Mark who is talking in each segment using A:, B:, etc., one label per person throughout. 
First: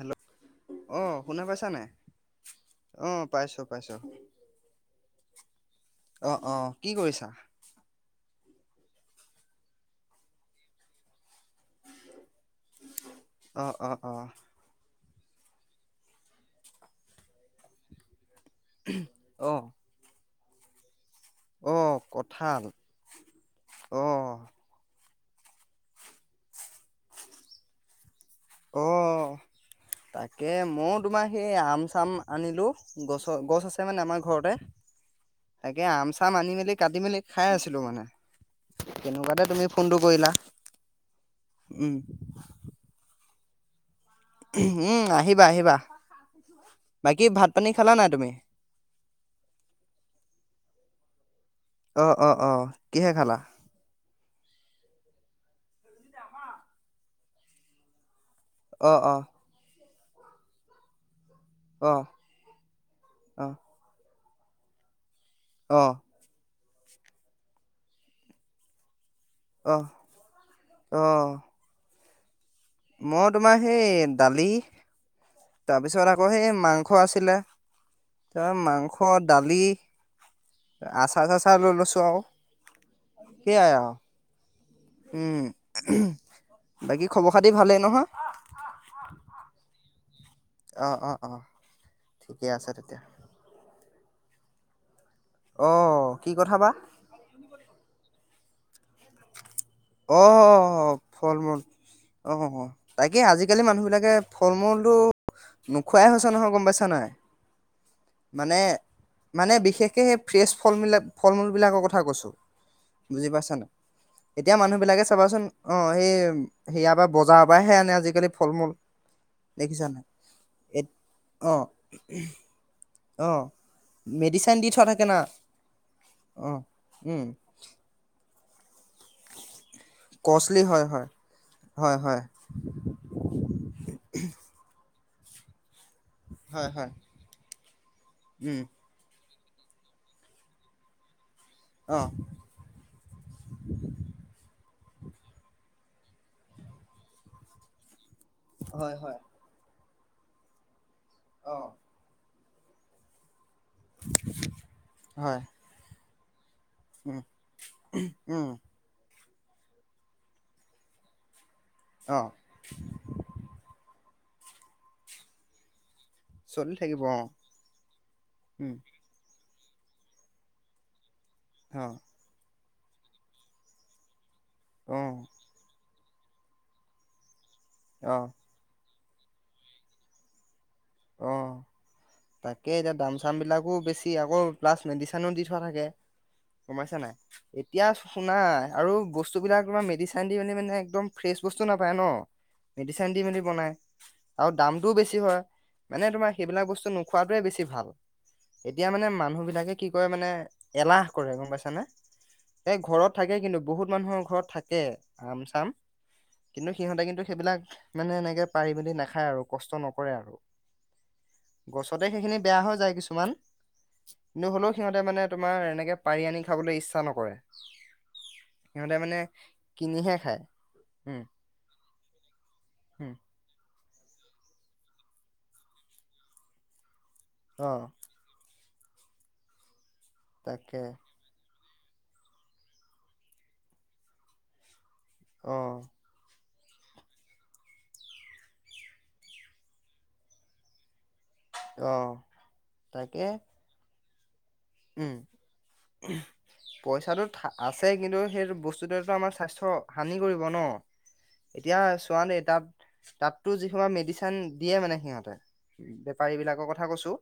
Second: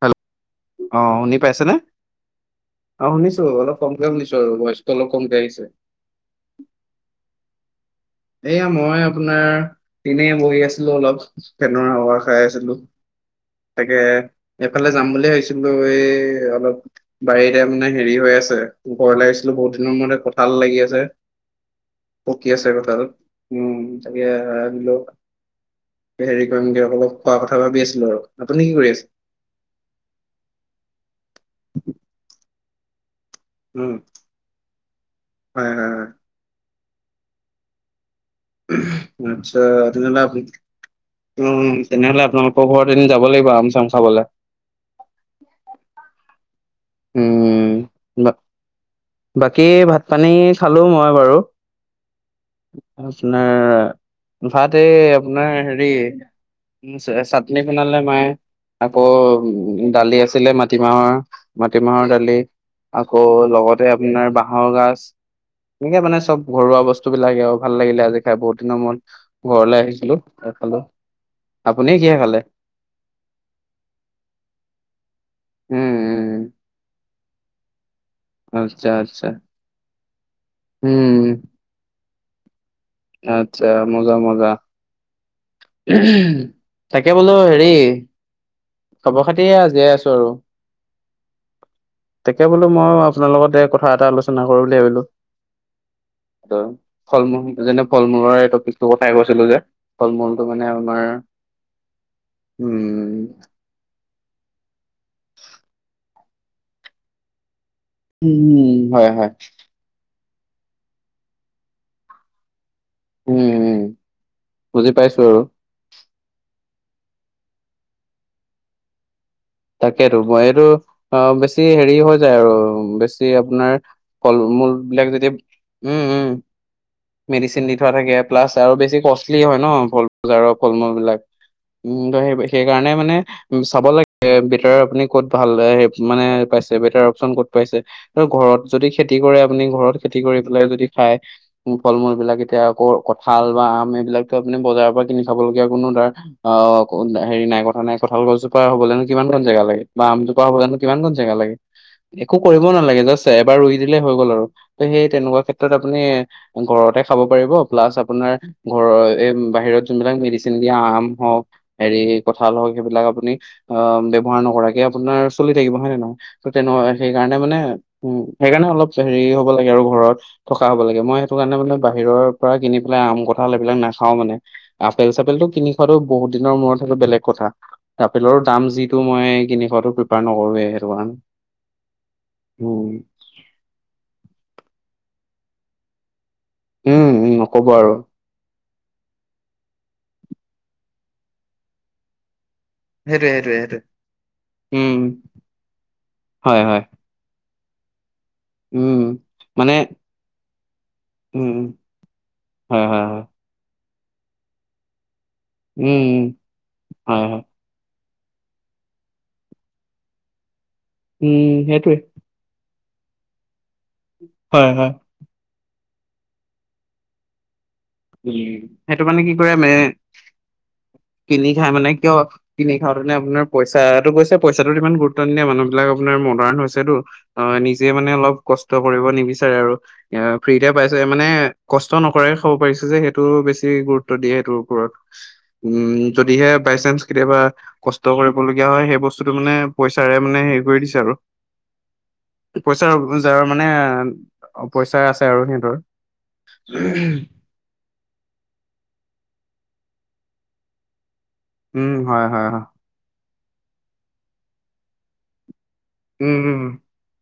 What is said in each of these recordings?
A: Hello, অ শুনি
B: শুনা পাইছা
A: পাইছেনে?
B: নাই
A: অ শুনিছো
B: পাইছো
A: অলপ
B: পাইছো
A: কমকৈ শুনিছোঁ। তোৰ ভয়ছটো অলপ কম কে আহিছে।
B: অ' অ' কি কৰিছা?
A: এইয়া মই আপোনাৰ এনে বহি আছিলো অলপ। ফেনৰ হাৱা খাই আছিলোঁ।
B: অ অ
A: তাকে'
B: অ
A: এইফালে যাম বুলিয়ে ভাবিছিলো এই অলপ। বাৰীতে মানে হেৰি হৈ আছে, ঘৰ
B: অ
A: লাগিছিলো বহুত দিনৰ মূতে কঁঠাল লাগি আছে।
B: অঁহ
A: পকি
B: কঁঠাল।
A: আছে কঁঠাল উম',
B: অ
A: তাকে বোলোঁ। হেৰি কৰিম দিয়ক অলপ খোৱা কথা ভাবি আছিলো আৰু আপুনি কি
B: অ
A: কৰি আছে?
B: তাকে মইও তোমাৰ সেই আম চাম আনিলো। গছ, গছ আছে
A: উম
B: মানে আমাৰ ঘৰতে
A: হয়
B: তাকে
A: হয়
B: আমচ
A: হয়
B: আম চাম আনি মেলি কাটি মেলি খাই আছিলোঁ মানে। তেনেকুৱাতে
A: আচ্ছা
B: তুমি ফোনটো
A: তেনেহলে
B: কৰিলা
A: আপ, উম তেনেহলে আপোনাৰ ঘৰত এদিন যাব লাগিব আম চাম খাবলে।
B: উম' আহিবা আহিবা, বাকী ভাত পানী
A: উম,
B: খালা নাই তুমি?
A: বা বাকী ভাত পানী খালো মই বাৰু।
B: অ অ অ কিহে খালা
A: আপোনাৰ ভাত এই আপোনাৰ হেৰি হেৰি চাটনি বনালে মায়ে,
B: অ
A: আকৌ
B: অ
A: উম দালি আছিলে মাটিমাহৰ
B: অ
A: মাটিমাহৰ দালি। আকৌ
B: অ
A: লগতে আপোনাৰ বাঁহৰ গাজ এনেকে মানে চব ঘৰুৱা বস্তু বিলাকে আৰু ভাল লাগিলে আজি খাই বহুত দিনৰ মুৰত।
B: অ
A: ঘৰলে আহিছিলো এখাললো,
B: অ অ
A: আপুনিয়ে কিহে খালে?
B: মই তোমাৰ সেই দালি,
A: উম
B: তাৰপিছত আকৌ
A: উম
B: সেই মাংস আছিলে। তাৰ
A: আচ্ছা
B: মাংস,
A: আচ্ছা
B: দালি,
A: উম
B: আচাৰ-চাচাৰ লৈ লৈছোঁ আও।
A: আচ্ছা' মজা মজা।
B: উম'
A: তাকে বোলো হেৰি
B: আহ আহ
A: খবৰ-খাতি এইয়া জীয়াই আছো আৰু।
B: অ', অ', অ', ঠিকে
A: তাকে বোলো
B: আছে
A: মই
B: তেতিয়া।
A: আপোনাৰ লগতে ক থা এটা আলোচনা কৰো বুলি ভাবিলো।
B: অ' কি কথা বা?
A: ফল-মূল যেনে ফল-মূলৰ এটোক [unintelligible] যে, ফল মূলটো মানে
B: অ',
A: আমাৰ,
B: ফল মূল অ',
A: উম'
B: তাকে আজি-কালি মানুহবিলাকে ফল-মূলতো নোখোৱাই হৈছে নহয় গম পাইছা নাই? মানে,
A: উম হয় হয়
B: মানে বিশেষকে সেই ফ্ৰেছ ফল মিলাক ফল-মূলবিলাকৰ কথা কৈছোঁ। বুজি পাইছা
A: উম
B: নাই?
A: উম
B: এতিয়া মানুহ
A: বুজি
B: বিলাকে
A: পাইছো আৰু
B: চাবাচোন- অঁ হেই, সেয়াৰ পৰা বজাৰৰ পৰাহে আনে আজিকালি ফল মূল। দেখিছা নাই
A: তাকেইতো মই এইটো
B: এ
A: অ' বেছি হেৰি হৈ যায় আৰু বেছি
B: অ
A: আপোনাৰ
B: মেডিচাইন দি
A: কল-মূল
B: থোৱা থাকে
A: বিলাক
B: না
A: যদি, উম-উম,
B: অ উম
A: মেডিচিন দি থোৱা থাকে ইয়াত প্লাচ আৰু বেছি কষ্টলি হয় ন' ফল বজাৰৰ
B: কষ্টলি হয়
A: ফল-মূল
B: হয়
A: বিলাক।
B: হয়
A: উম' ত
B: হয়
A: সেই সেইকাৰণে মানে চাব লাগে বেকাৰ আপুনি ক'ত ভাল হে মানে
B: হয়
A: পাইছে
B: হয়
A: বেটাৰ অপচন ক'ত পাইছে, নহ ঘৰত
B: উম
A: যদি খেতি কৰে আপুনি ঘৰত খেতি কৰি পেলাই যদি খাই,
B: অ
A: ফল-মূল বিলাক এতিয়া আকৌ কঠাল বা আম এইবিলাকতো আপুনি বজাৰৰ পৰা কিনি খাব লগীয়া কোনো ধৰা অ' হেৰি নাই মানে কঁঠাল গছজোপা
B: হয়
A: হ'বলেনো
B: হয়
A: কিমান কন জেগা লাগে বা আমজোপা হ'বলেনো কিমান কন জেগা লাগে?
B: অ
A: একো কৰিব নালাগে জাচ এবাৰ ৰুই দিলে হৈ গল আৰু, ত' সেই
B: হয়
A: তেনেকুৱা ক্ষেত্ৰত আপুনি ঘৰতে
B: উম
A: খাব পাৰিব প্লাছ আপোনাৰ
B: উম
A: ঘৰৰ এই বাহিৰত যোনবিলাক মেডিচিন দিয়া আম হওক হেৰি
B: অ
A: কঠাল হওক সেইবিলাক আপুনি অ' ব্যৱহাৰ নকৰাকে আপোনাৰ চলি থাকিব হয় নে নহয়? ত
B: চলি
A: তেনকা
B: থাকিব অ
A: সেইকাৰণে মানে, উ সেইকাৰণে
B: উম
A: অলপ হেৰি হ'ব লাগে আৰু ঘৰত থকা হ'ব লাগে মই টোকাৰণে মানে
B: অ
A: বাহিৰৰ পৰা কিনি পেলাই আম কঁঠাল এইবিলাক নাখাও মানে,
B: অ
A: আপেল চাপেলটো কিনি খোৱাটো বহুত দিনৰ মূৰত সেইটো বেলেগ কথা,
B: অ
A: আপেলৰ তাম যিটো মই কিনি খোৱাটো প্ৰিফাৰ নকৰোৱে। কাৰণে
B: অ', তাকে
A: উম
B: এতিয়া দাম চাম বিলাকো বেছি আকৌ প্লাছ মেডিচনো দি থোৱা থাকে, গম পাইছা
A: উম,
B: নাই?
A: উম, নক'ব
B: এতিয়া
A: আৰু।
B: শুনা আৰু বস্তুবিলাক তুমা মেডিচান দি মেনি মানে একদম ফ্ৰেচ বস্তু নাপাই ন? মেডিচিন দি
A: সেইটোৱে,
B: মেলি
A: সেইটোৱে,
B: বনাই,
A: সেইটোৱে।
B: আৰু
A: উম,
B: দামটোও বেছি হয়। মানে তোমাৰ
A: হয়,
B: সেইবিলাক
A: হয়,
B: বস্তু নোখোৱাটোৱে বেছি ভাল। এতিয়া
A: উম,
B: মানে
A: মানে
B: মানুহবিলাকে কি কৰে মানে এলাহ কৰে গম
A: উম,
B: পাইছানে? এ
A: হয়, হয়,
B: ঘৰত
A: হয়,
B: থাকে কিন্তু বহুত মানুহৰ ঘৰত থাকে আম-চাম।
A: উম, উম,
B: কিন্তু সিহঁতে
A: হয়,
B: কিন্তু
A: হয়,
B: সেইবিলাক মানে এনেকে পাৰি-মেলি নাখায় আৰু কষ্ট নকৰে আৰু।
A: উম, সেইটোৱে,
B: গছতে সেখিনি বেয়া হৈ যায় কিছুমান। নো'
A: হয়,
B: হ'লেও
A: হয়,
B: সিহঁতে মানে তোমাৰ এনেকে পাৰি আনি খাবলে ইচ্ছা নকৰে।
A: উম্, সেইটো মানে কি কৰে মে,
B: কিনিহে খায় উম।
A: কিনি খাই মানে কিয়- কিনি খাওঁতেনে
B: উম,
A: আপোনাৰ পইচা-টো গৈছে পইচাটোত ইমান গুৰুত্ব নিদিয়ে মানুহবিলাক আপোনাৰ মডাৰ্ণ হৈছেতো। অ' নিজে মানে অলপ কষ্ট কৰিব নিবিচাৰে আৰু, ফ্ৰীতে
B: তাকে
A: পাইছে মানে কষ্ট নকৰাই খাব পাৰিছে যে সেইটো বেছি গুৰুত্ব দিয়ে সেইটোৰ ওপৰত।
B: অ',
A: উম' যদিহে বাইচাঞ্চ কেতিয়াবা। কষ্ট কৰিবলগীয়া হয় সেই বস্তুটো মানে পইচাৰে মানে হেৰি কৰি দিছে আৰু।
B: অ',
A: পইচা
B: তাকে
A: যাৰ মানে অ পইচা
B: উম,
A: আছে আৰু সিহঁতৰ
B: পইচাটো থা- আছে কিন্তু সেই বস্তুটোৱেতো আমাৰ স্বাস্থ্য হানি কৰিব ন। এতিয়া
A: উম
B: চোৱা
A: হয়
B: দেই
A: হয়
B: তাত
A: হয়
B: তাতটো যিশোপা মেডিচিন দিয়ে মানে সিহঁতে বেপাৰী
A: উম উম
B: বিলাকৰ কথা কৈছোঁ।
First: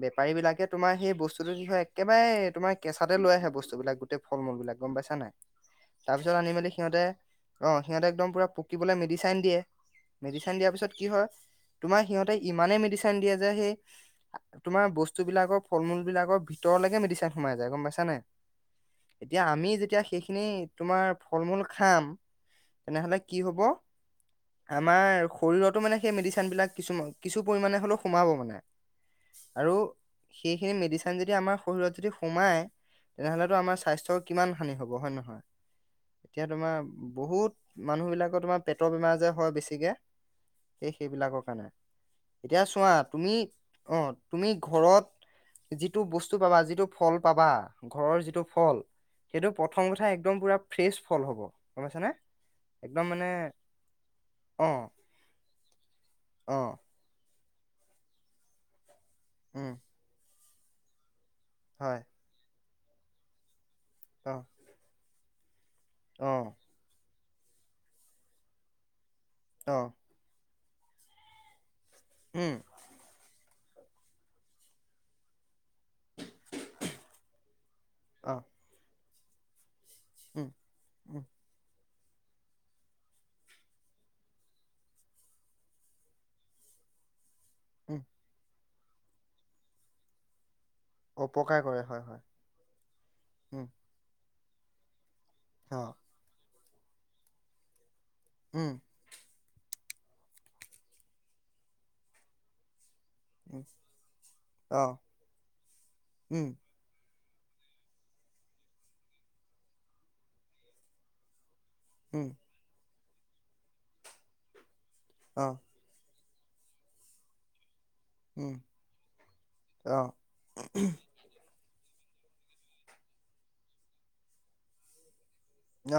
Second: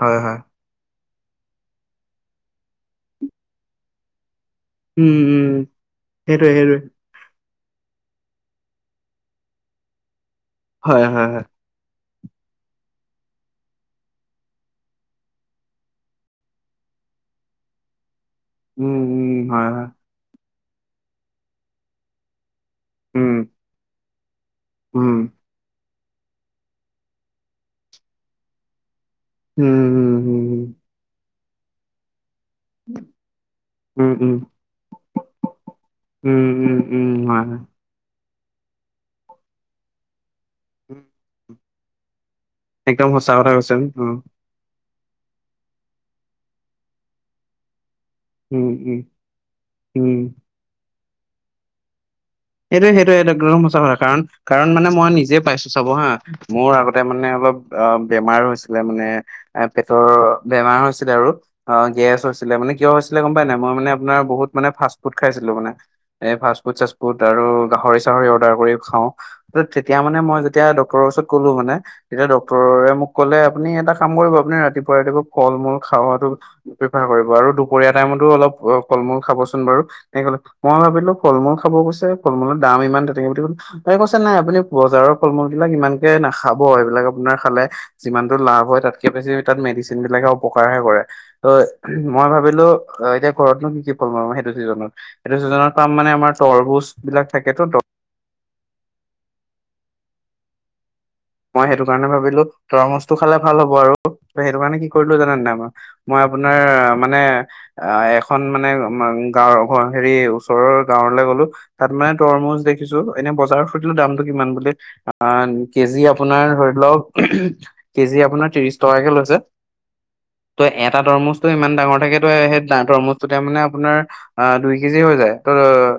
A: হয়
B: বেপাৰী
A: হয়
B: বিলাকে তোমাৰ সেই বস্তু, সেইটো কি হয় একেবাৰে তোমাৰ কেঁচাতে লৈ আহে বস্তু বিলাক গোটেই ফল মূল বিলাক। গম পাইছা
A: উম
B: নাই?
A: উম
B: তাৰপিছত
A: সেইটোৱে
B: আনি মেলি
A: সেইটোৱে
B: সিহঁতে অ সিহঁতে একদম পুৰা পকিবলৈ মেডিচিন দিয়ে মেডিচিন দিয়াৰ পিছত কি হয় তোমাৰ সিহঁতে ইমানে মেডিচিন দিয়ে যে সেই, তোমাৰ বস্তু বিলাকৰ ফল মূল বিলাক ভিতৰলৈকে মেডিচেন সোমাই যায় গম পাইছা নাই।
A: উম উম
B: এতিয়া
A: হয়
B: আমি
A: হয়
B: যেতিয়া সেইখিনি, তোমাৰ ফল মূল খাই তেনেহলে
A: উম
B: কি হব
A: উম
B: আমাৰ শৰীৰতো মানে সেই মেডিচিন বিলাক কিছু কিছু পৰিমাণে হ'লেও সোমাব মানে আৰু
A: উম উম উম
B: সেইখিনি মেডিচিন যেতিয়া আমাৰ শৰীৰত যদি সোমায় তেনেহলেতো আমাৰ
A: উম
B: স্বাস্থ্যৰ
A: উম
B: কিমান হানি হব হয় নে নহয়? এতিয়া
A: উম
B: তোমাৰ
A: উম উম হয়
B: বহুত
A: হয়
B: মানুহবিলাকৰ তোমাৰ পেটৰ বেমাৰ যে সেই বেছিকে। সেই
A: উম
B: সেইবিলাকৰ কাৰণে, এতিয়া চোৱা
A: একদম সঁচা
B: তুমি,
A: কথা কৈছে উম
B: অ' তুমি ঘৰত। যিটো বস্তু পাবা যিটো ফল পাবা ঘৰৰ যিটো টো
A: উম
B: ফল
A: উম
B: সেইটো প্ৰথম কথা
A: উম
B: একদম পুৰা ফ্ৰেছ ফল হ'ব গম পাইছানে?
A: সেইটোয়ে
B: একদম
A: সেইটোৱে
B: মানে
A: একদম সঁচা কথা কাৰণ কাৰণ
B: অ
A: মানে মই নিজে পাইছো চাব হা
B: অ
A: মোৰ আগত! তাতে মানে অলপ অ বেমাৰ হৈছিলে মানে আ
B: উম
A: পেটৰ বেমাৰ হৈছিলে আৰু! অ'
B: হয়
A: গেছ হৈছিলে মানে কিয় হৈছিলে গম পাই নাই। মই মানে আপোনাৰ
B: অ
A: বহুত মানে ফাষ্ট ফুড খাইছিলোঁ মানে। এ,
B: অ
A: ফাস্ত্ৰ [unintelligible] ফুড চা ফুড আৰু গাহৰি চাহৰি অৰ্ডাৰ কৰি খাওঁ
B: অ
A: তেতিয়া মানে মই তেতিয়া ডক্টৰৰ ওচৰত ক'লো মানে তেতিয়া
B: উম
A: ডক্টৰে মোক ক'লে আপুনি এটা কাম কৰিব আপুনি ৰাতিপুৱা ৰাতিপুৱা ফল মূল খোৱাটো প্ৰফাৰ কৰিব আৰু দুপৰীয়া টাইমতো অলপ অ ফল মূল খাবচোন বাৰু তেনে কলে
B: উম
A: মই ভাবিলো
B: উম
A: ফল মূল খাব কৈ ফলমূলৰ দাম ইমান তাই কৈছে নাই আপুনি বজাৰৰ ফল মূল বিলাক ইমানকে নাখাব এইবিলাক আপোনাৰ খালে
B: উম
A: যিমানটো লাভ হয় তাতকে বেছি তাত মেডিচিন বিলাকে অপকাৰহে কৰে। ত'
B: অপকাৰ কৰে হয় হয়
A: মই ভাবিলোঁ। অ এতিয়া
B: উম
A: ঘৰতনো কি কি ফল পাম সেইটো চিজনত সেইটো ছিজনত, সেইটো
B: অ
A: ছিজনত মানে আমাৰ তৰভোজ বিলাক থাকেতো ত
B: উম।
A: মই সেইটো কাৰণে ভাবিলো তৰমুজৰটো খালে ভাল
B: উম
A: হব আৰু ত সেইটো কাৰণে
B: অ
A: কি কৰিলো জানা নে নাই মই মই
B: উম
A: আপোনাৰ মানে আহ' এখন মানে গাঁৱৰ ঘ হেৰি ওচৰৰ গাঁৱলে গলোঁ। তাত মানে
B: উম
A: তৰমুজ দেখিছো এনে বজাৰত সুধিলো দামটো কিমান বুলি আ
B: অ
A: কেজি আপোনাৰ ধৰি লওক কেজি আপোনাৰ
B: উম
A: ত্ৰিশ টকাকে লৈছে।
B: অ
A: ত এটা তৰমুজ, ইমান ডাঙৰ থাকেতো সেই তৰমুজ টোতে মানে আপোনাৰ আহ দুই কেজি হৈ যায়। তো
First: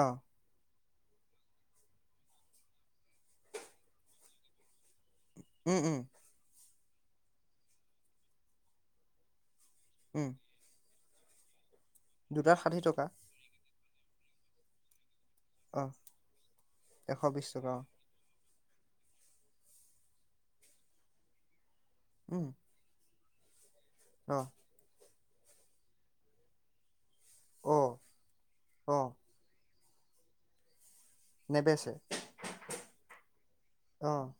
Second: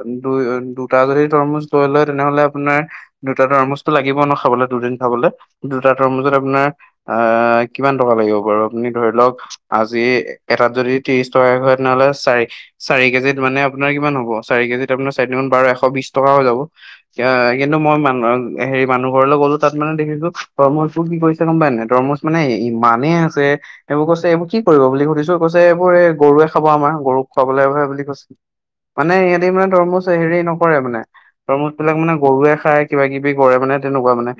B: অ
A: দুই দুটা যদি তৰমুজ লৈ লয় তেনেহ'লে আপোনাৰ দুটা তৰমুজটো লাগিব ন খাবলৈ দুদিন। খাবলে,
B: উম
A: দুটা
B: উম
A: তৰমুজত আপোনাৰ আহ কিমান টকা লাগিব বাৰু আপুনি ধৰি লওক আজি
B: উম
A: এটাত যদি ত্ৰিশ টকা হয় তেনেহ'লে চাৰি
B: দুটাত ষাঠি
A: চাৰি
B: টকা
A: কেজিত মানে আপোনাৰ কিমান হ'ব চাৰি কেজিত। আপোনাৰ চাৰি তিনি গুন বাৰ এশ
B: অ
A: বিশ টকা হৈ যাব
B: এশ
A: এ
B: বিশ টকা
A: কিন্তু
B: অ
A: মই মান হেৰি মানুহ ঘৰলৈ গ'লো। তাত মানে দেখিছো তৰমুজবোৰ কি কৰিছে গম পাই এনে তৰমুজ মানে
B: উম
A: ইমানেই আছে। এইবোৰ কৈছে
B: অ
A: এইবোৰ কি কৰিব বুলি সুধিছো কৈছে এইবোৰ এই গৰুৱে খাব আমাৰ গৰুক। খুৱাবলৈ
B: অ
A: হেই বুলি কৈছে।
B: অ
A: মানে সিহঁতে মানে তৰমুজ হেৰি নকৰে মানে। তৰমুজ
B: নেবেচে
A: বিলাক মানে গৰুৱে খায় কিবা কিবি কৰে মানে তেনেকোৱা
B: অ
A: মানে।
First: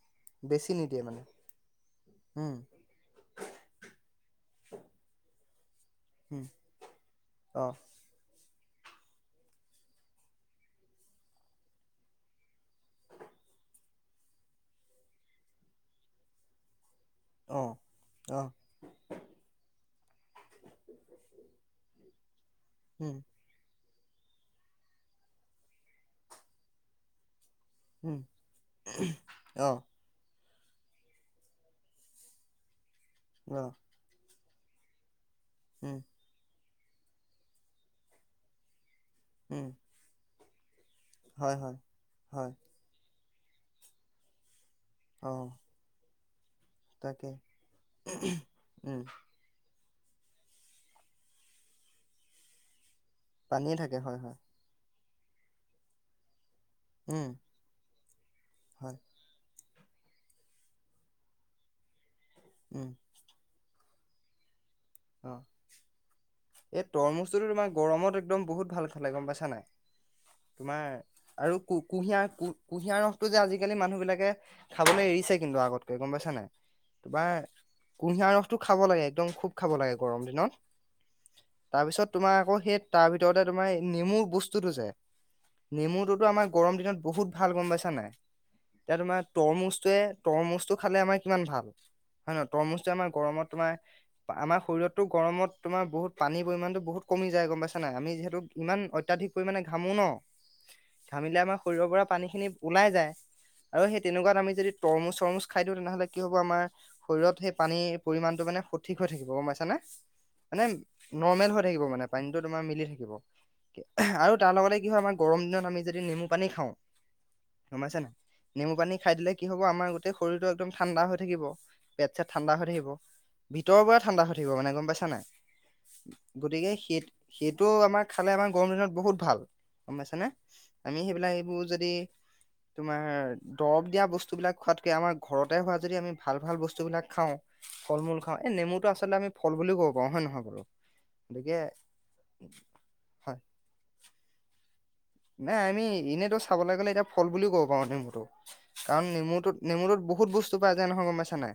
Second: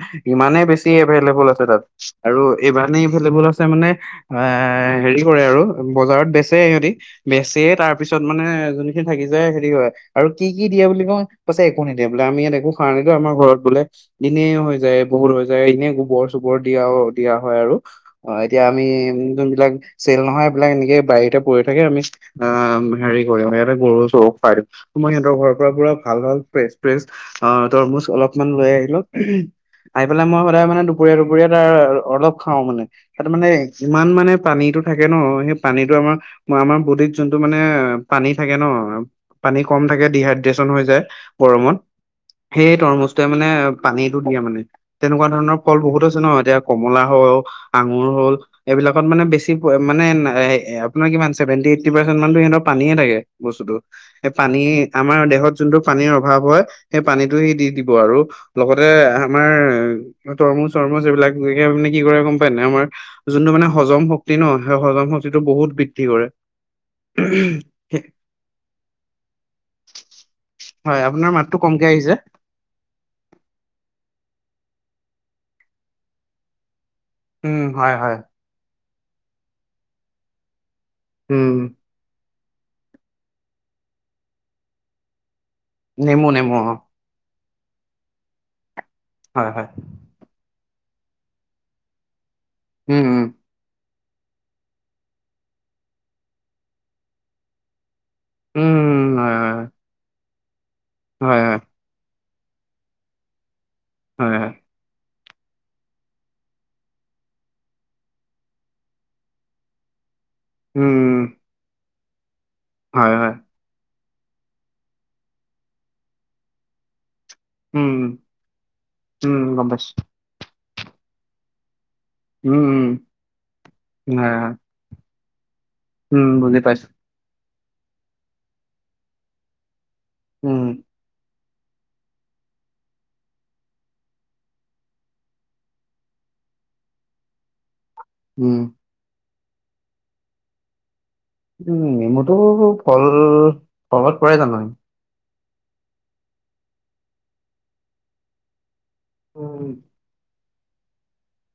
A: মানে বেছি
B: নিদিয়ে মানে
A: এভেলেবল আছে তাত আৰু
B: উম
A: এই। ই এভলেবল আছে মানে এ হেৰি কৰে আৰু। বজাৰত
B: উম
A: বেচি সিহঁতে বেচিয়
B: অ',
A: তাৰ। তাৰ পিছত মানে যোনখিনি থাকি যায় হেৰি হয় আৰু কি কি দিয়ে বুলি কওঁ তাৰ পিছত একো নিদিয়ে বোলে আমি ইয়াত একো। খৰাণো আমাৰ ঘৰত বোলে দিনেই হৈ যায়। বহুত হৈ যায়। এনেই গোবৰ চোবৰ দিয়া দিয়া হয় আৰু
B: অ',
A: অ এতিয়া। আমি যোনবিলাক চেল নহয় সেইবিলাক এনেকে বাৰীতে পৰি থাকে আমি অ'। উম হেৰি কৰে সিহঁতে গৰু চৰুক খুৱাই দিয়ে মই সিহঁৰ ঘৰৰ পৰা পুৰা ভাল ভালে ফ্ৰেছ। ফ্ৰেছ আ তৰমুজ
B: উম,
A: অলপমান লৈ আহিলো।
B: অ',
A: আহি পেলাই মই সদায় মানে দুপৰীয়া দুপৰীয়া তাৰ অলপ খাও মানে তাত মানে।
B: অ',
A: ইমান মানে পানীতটো থাকে ন সেই পানীটো
B: উম,
A: আমাৰ। ম আমাৰ বডীত যোনটো মানে পানী থাকে ন পানী
B: উম,
A: কম থাকে ডিহাইড্ৰেচন হৈ যায়।
B: হয়,
A: গৰমত
B: হয়, হয়,
A: সেই তৰমুজটোৱে মানে পানীটো দিয়ে মানে তেনেকুৱা
B: অ',
A: ধৰণৰ। ফল বহুত আছে ন এতিয়া কমলা
B: তাকে,
A: হ'ল আঙুৰ হ'ল
B: উম,
A: এইবিলাকত মানে বেছি। মানে আপোনাৰ কিমান চেভেন্টী এইটি পৰ্চেন্ত মান ত সিহতৰ পানীয়ে থাকে। বস্তুটো
B: পানীয়ে থাকে হয়,
A: এই
B: হয়,
A: পানী আমাৰ দেহত যোনটো পানীৰ অভাৱ হয়। সেই
B: উম,
A: পানীটো সি দি দিব আৰু লগতে
B: হয়,
A: আমাৰ। উম তৰমুজ চৰমুজ এইবিলাকে মানে কি কৰে গম পায় নে নাই আমাৰ
B: উম,
A: যোনটো মানে হজম শক্তি। তি ন সেই হজম শক্তিতো
B: অ'।
A: বহুত বৃদ্ধি কৰে।
B: এই তৰমুজ টোতো তোমাৰ গৰমত একদম বহুত ভাল খালে গম পাইছা নে নাই। তোমাৰ
A: হয় আপোনাৰ মাতটো
B: আৰু কু
A: কমকে আহিছে
B: কুঁহিয়াৰ কু। কুঁহিয়াৰ ৰসটো যে আজিকালি মানুহ বিলাকে খাবলৈ এৰিছে কিন্তু আগতকে গম পাইছা নাই। বা
A: উম হয় হয়
B: কুঁহিয়াৰ ৰসটো খাব লাগে একদম খুব খাব লাগে গৰম দিনত।
A: উম।
B: তাৰপিছত তোমাৰ আকৌ সেই তাৰ ভিতৰতে তোমাৰ নেমু বস্তুতটো যে। নেমুটোতো
A: নেমু
B: আমাৰ
A: নেমু অ
B: গৰম দিনত বহুত ভাল গম পাইছা নাই এতিয়া তোমাৰ
A: হয় হয়
B: তৰমুজটোৱে। তৰমুজটো খালে আমাৰ কিমান ভাল হয় নে নহয় তৰমুজটো
A: উম
B: আমাৰ
A: উম
B: গৰমত তোমাৰ। আমাৰ শৰীৰতো গৰমত তোমাৰ বহুত পানীৰ পৰিমাণতো বহুত কমি যায় গম পাইছা নাই আমি। যিহেতু ইমান
A: উম
B: অত্যাধিক
A: হয়
B: পৰিমানে
A: হয়
B: ঘামো ন ঘামিলে
A: হয়
B: আমাৰ শৰীৰৰ পৰা পানী খিনি। ওলাই যায় আৰু সেই
A: হয়
B: তেনেকুৱাত আমি
A: হয়
B: যদি তৰমুজ চৰমুজ। খাই দিওঁ তেনেহ'লে কি হ'ব আমাৰ শৰীৰত সেই পানীৰ পৰিমণটো মানে সঠিক হৈ থাকিব গম পাইছানে। মানে
A: উম
B: নৰ্মেল হৈ থাকিব মানে পানীটো তোমাৰ মিলি থাকিব।
A: হয় হয়
B: আৰু তাৰ লগতে কি হয় আমাৰ গৰম দিনত আমি যদি নেমু পানী খাওঁ।
A: উম
B: গমপাইছানে নেমু পানী খাই দিলে
A: উম
B: কি হব
A: গম পাইছো
B: আমাৰ গোটেই শৰীৰটো একদম ঠাণ্ডা হৈ থাকিব। পেট চেট ঠাণ্ডা হৈ
A: উম
B: থাকিব। ভিতৰৰ পৰা
A: উম
B: ঠাণ্ডা
A: হয়
B: হৈ থাকিব
A: হয়
B: মানে গম পাইছা নাই
A: উম বুজি
B: গতিকে
A: পাইছো
B: সীত। সেইটো আমাৰ খালে আমাৰ গৰম দিনত বহুত ভাল। গম পাইছা নে
A: উম
B: আমি সেইবিলাক এইবোৰ যদি। তোমাৰ দৰব দিয়া বস্তুবিলাক খোৱাতকে আমাৰ ঘৰতে হোৱা যদি আমি ভাল ভাল বস্তুবিলাক খাওঁ। ফল মূল খাওঁ এই
A: উম
B: নেমুটো আচলতে আমি ফল বুলিও ক'ব পাৰো হয় নহয় বাৰু? গতিকে
A: উম' নেমুতটো ফল
B: হয়
A: ফলত পৰে জানোঁ।
B: নাই আমি এনেতো চাবলৈ গ'লে এতিয়া ফল বুলিও ক'ব পাৰো নেমুতো। কাৰণ
A: উম
B: নেমুটোত নেমুটোত বহুত বস্তু পায় যায় নহয় গমাইছা নাই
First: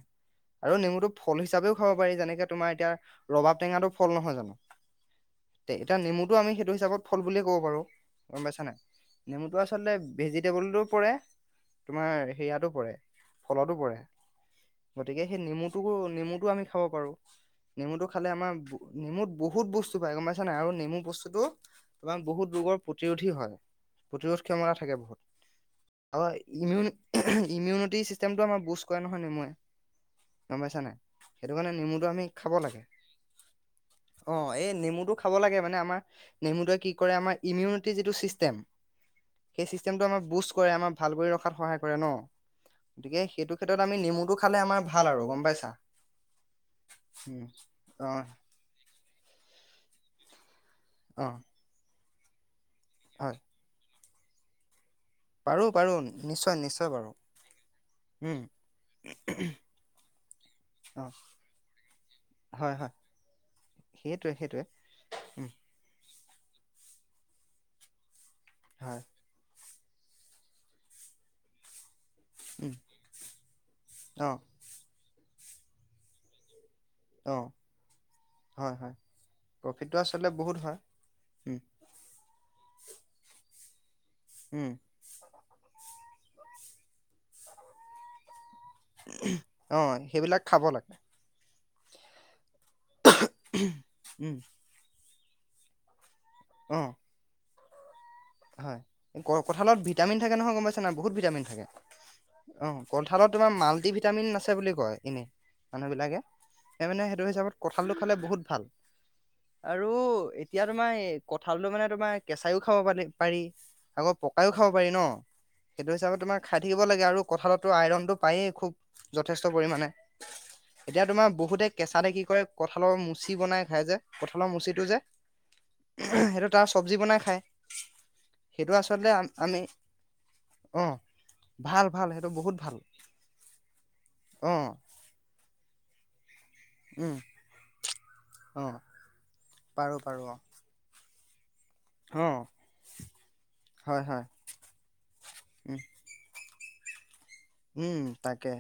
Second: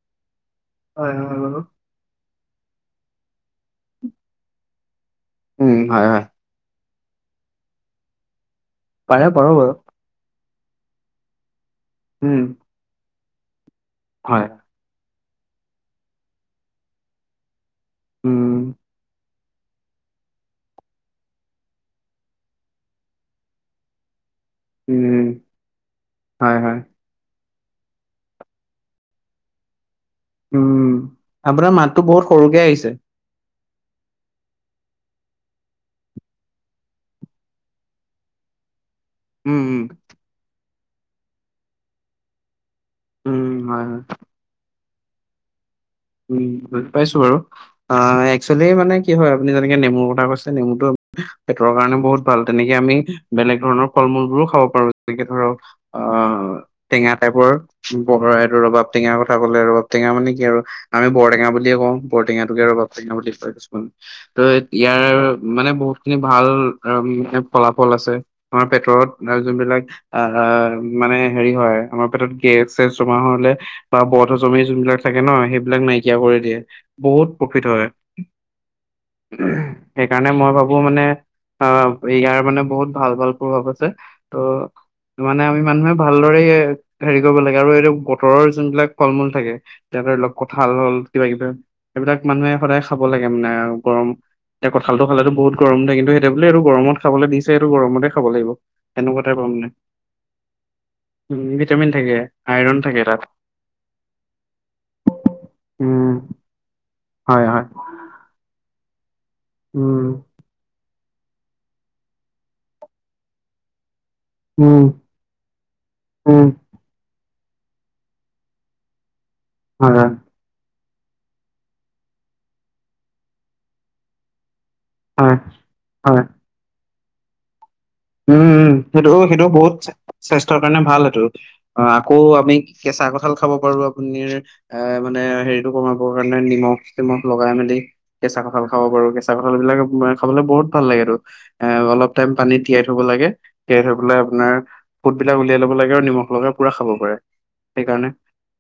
B: আৰু নেমুটো
A: হয় হয়
B: ফল
A: বাৰু
B: হিচাপেও- খাব পাৰি যেনেকে তোমাৰ এতিয়া ৰবাব টেঙা ফল নহয় জানো। তে
A: উম
B: এতিয়া
A: হয় হয়
B: নেমুটো আমি সেইটো হিচাপত ফল বুলিয়ে ক'ব পাৰো গম পাইছা নাই।
A: পাৰে পাৰো
B: নেমুটো
A: বাৰু
B: আচলতে ভেজিটেবলটো পৰে, তোমাৰ
A: উম
B: হেৰিয়াতো পৰে ফলতো পৰে।
A: হয়।
B: গতিকে সেই নেমুটো নেমুটো আমি খাব পাৰো। নেমুটো খালে আমাৰ
A: উম
B: নেমুত বহুত বস্তু পায় গম পাইছা নাই আৰু নেমু বস্তুতটো তোমাৰ বহুত ৰোগৰ প্ৰতিৰোধী হয়। প্ৰতিৰোধ ক্ষমতা থাকে
A: উম
B: বহুত, আ
A: হয় হয়
B: ইমিউন ইমিউনিটি চিষ্টেমটো আমাৰ বুষ্ট কৰে নহয় নেমুৱে। গম পাইছা নাই,
A: উম
B: সেইটো কাৰণে
A: আপোনাৰ মাতটো
B: নেমুটো আমি
A: বহুত
B: খাব
A: সৰুকে
B: লাগে।
A: আহিছে
B: অ এই নেমুটো খাব লাগে মানে আমাৰ নেমুটোয়ে কি কৰে আমাৰ ইমিউনিটি যিটো চিষ্টেম,
A: উম
B: সেই
A: উম
B: চিষ্টেমটো আমাৰ বুষ্ট ভাল কৰি ৰখাত সহায় কৰে ন, গতিকে সেইটো
A: উম
B: ক্ষেত্ৰ
A: হয়
B: আমি
A: হয়
B: নেমুটো খালে আমাৰ ভাল আৰু গম পাইছা।
A: উম বুজি পাইছো বাৰু
B: উম
A: অ এক্চুৱেলি মানে কি হয় আপুনি যেনেকে নেমুৰ কথা কৈছে নেমুটো
B: অ
A: পেতৰ কাৰণে বহুত ভাল তেনেকে আমি
B: হয়
A: বেলেগ ধৰণৰ ফল মূলবোৰো খাব পাৰো যেনেকে ধৰক
B: পাৰো পাৰো
A: আহ
B: নিশ্চয় নিশ্চয় পাৰো
A: টেঙা টাইপৰ বগা
B: উম
A: এইটো ৰবাব টেঙাৰ কথা ক'লে ৰবাব টেঙা মানে কি আৰু
B: অ
A: আমি বৰটেঙা বুলিয়ে কওঁ বৰটেঙাতোকে আৰু
B: হয় হয়
A: ৰবাবটেঙা বুলি কয় কিছুমান
B: সেইটোৱে সেইটোৱে
A: ইয়াৰ
B: উম
A: মানে বহুতখিনি ভাল ফলাফল আছে আমাৰ পেটত
B: হয়
A: যোনবিলাক আ মানে হেৰি হয়। আমাৰ পেটত গেছ
B: উম
A: চেছ জমা হলে বা
B: অ
A: বধজমি যোনবিলাক থাকে ন সেই বিলাক নাইকিয়া কৰি দিয়ে বহুত
B: অ
A: প্ৰফিত হয়।
B: হয় হয় প্ৰফিটটো আচলতে
A: সেইকাৰণে মই
B: বহুত
A: ভাবো
B: হয়
A: মানে
B: উম
A: আহ ইয়াৰ মানে বহুত ভাল ভাল প্ৰভাৱ আছে।
B: উম।
A: ত' মানে আমি মানুহে ভালদৰে এই হেৰি কৰিব লাগে আৰু এইটো বতৰৰ যোনবিলাক ফল মূল থাকে।
B: অ
A: তেহেতৰ
B: সেইবিলাক খাব
A: ভাল হ'ল
B: লাগে
A: কিবা কিবি এইবিলাক মানুহে সদায় খাব লাগে মানে আৰু গৰম
B: উম
A: এতিয়া কঁঠালটো খালেতু বহুত গৰম উঠে, কিন্তু সেই বোলে
B: অ
A: গৰম খাব দিছে আৰু গৰমতে খাব লাগিব
B: হয়
A: তেনেকুৱা টাইপৰ মানে
B: কঁঠালত ভিটামিন থাকে নহয় গম পাইছা নাই বহুত
A: উম,
B: ভিটামিন থাকে। অৱ
A: আইৰন থাকে তাত
B: কঁঠালত তোমাৰ মালদ্বীপ ভিটামিন আছে বুলি কয় এনে,
A: উম
B: মানুহবিলাকে সেই মানে সেইটো
A: হয়
B: হিচাপত
A: হয়
B: কঁঠালটো খালে বহুত ভাল আৰু
A: উম
B: এতিয়া তোমাৰ এই কঁঠালটো মানে তোমাৰ কেঁচাইও খাব পা পাৰি আকৌ পায়ো খাব
A: উম
B: পাৰি ন সেইটো হিচাপে তোমাৰ
A: উম
B: খাই থাকিব লাগে আৰু কঁঠালতো আইৰনতটো পায়েই খুব যথেষ্ট পৰিমাণে।
A: হয় হয়
B: এতিয়া তোমাৰ বহুতে কেঁচাতে কি কৰে কঁঠালৰ মুচি বনাই খাই যে, কঁঠালৰ মুচিটো যে
A: হয় হয়
B: সেইটো তাৰ চব্জি বনাই খাই।
A: উম সেইটো সেইটো
B: আমি
A: বহুত স্বাস্থ্যৰ কাৰণে
B: অ
A: ভাল সেটো অ
B: ভাল ভাল
A: আকৌ
B: সেইটো
A: আমি
B: বহুত ভাল
A: কেঁচা কঁঠাল খাব পাৰো আপুনিৰ
B: অ
A: এ মানে হেৰিতটো কমাবৰ কাৰণে নিমখ
B: উম
A: চিমখ লগাই মেলি কেঁচা কঁঠাল
B: অ
A: খাব পাৰো কেঁচা তাল কঠাল বিলাক
B: পাৰো পাৰো
A: খাব
B: অ
A: বহুত ভাল লাগে এইটো অলপ
B: অ
A: টাইম পানী তিয়াই থব লাগে তিয়াই থৈ
B: হয়
A: পেলাই
B: হয়
A: আপোনাৰ ফুটবিলাক উলিয়াই লব
B: উম
A: লাগে আৰু নিমখ লগাই পুৰা খাব পাৰে।
B: উম,
A: সেইকাৰণে
B: তাকে।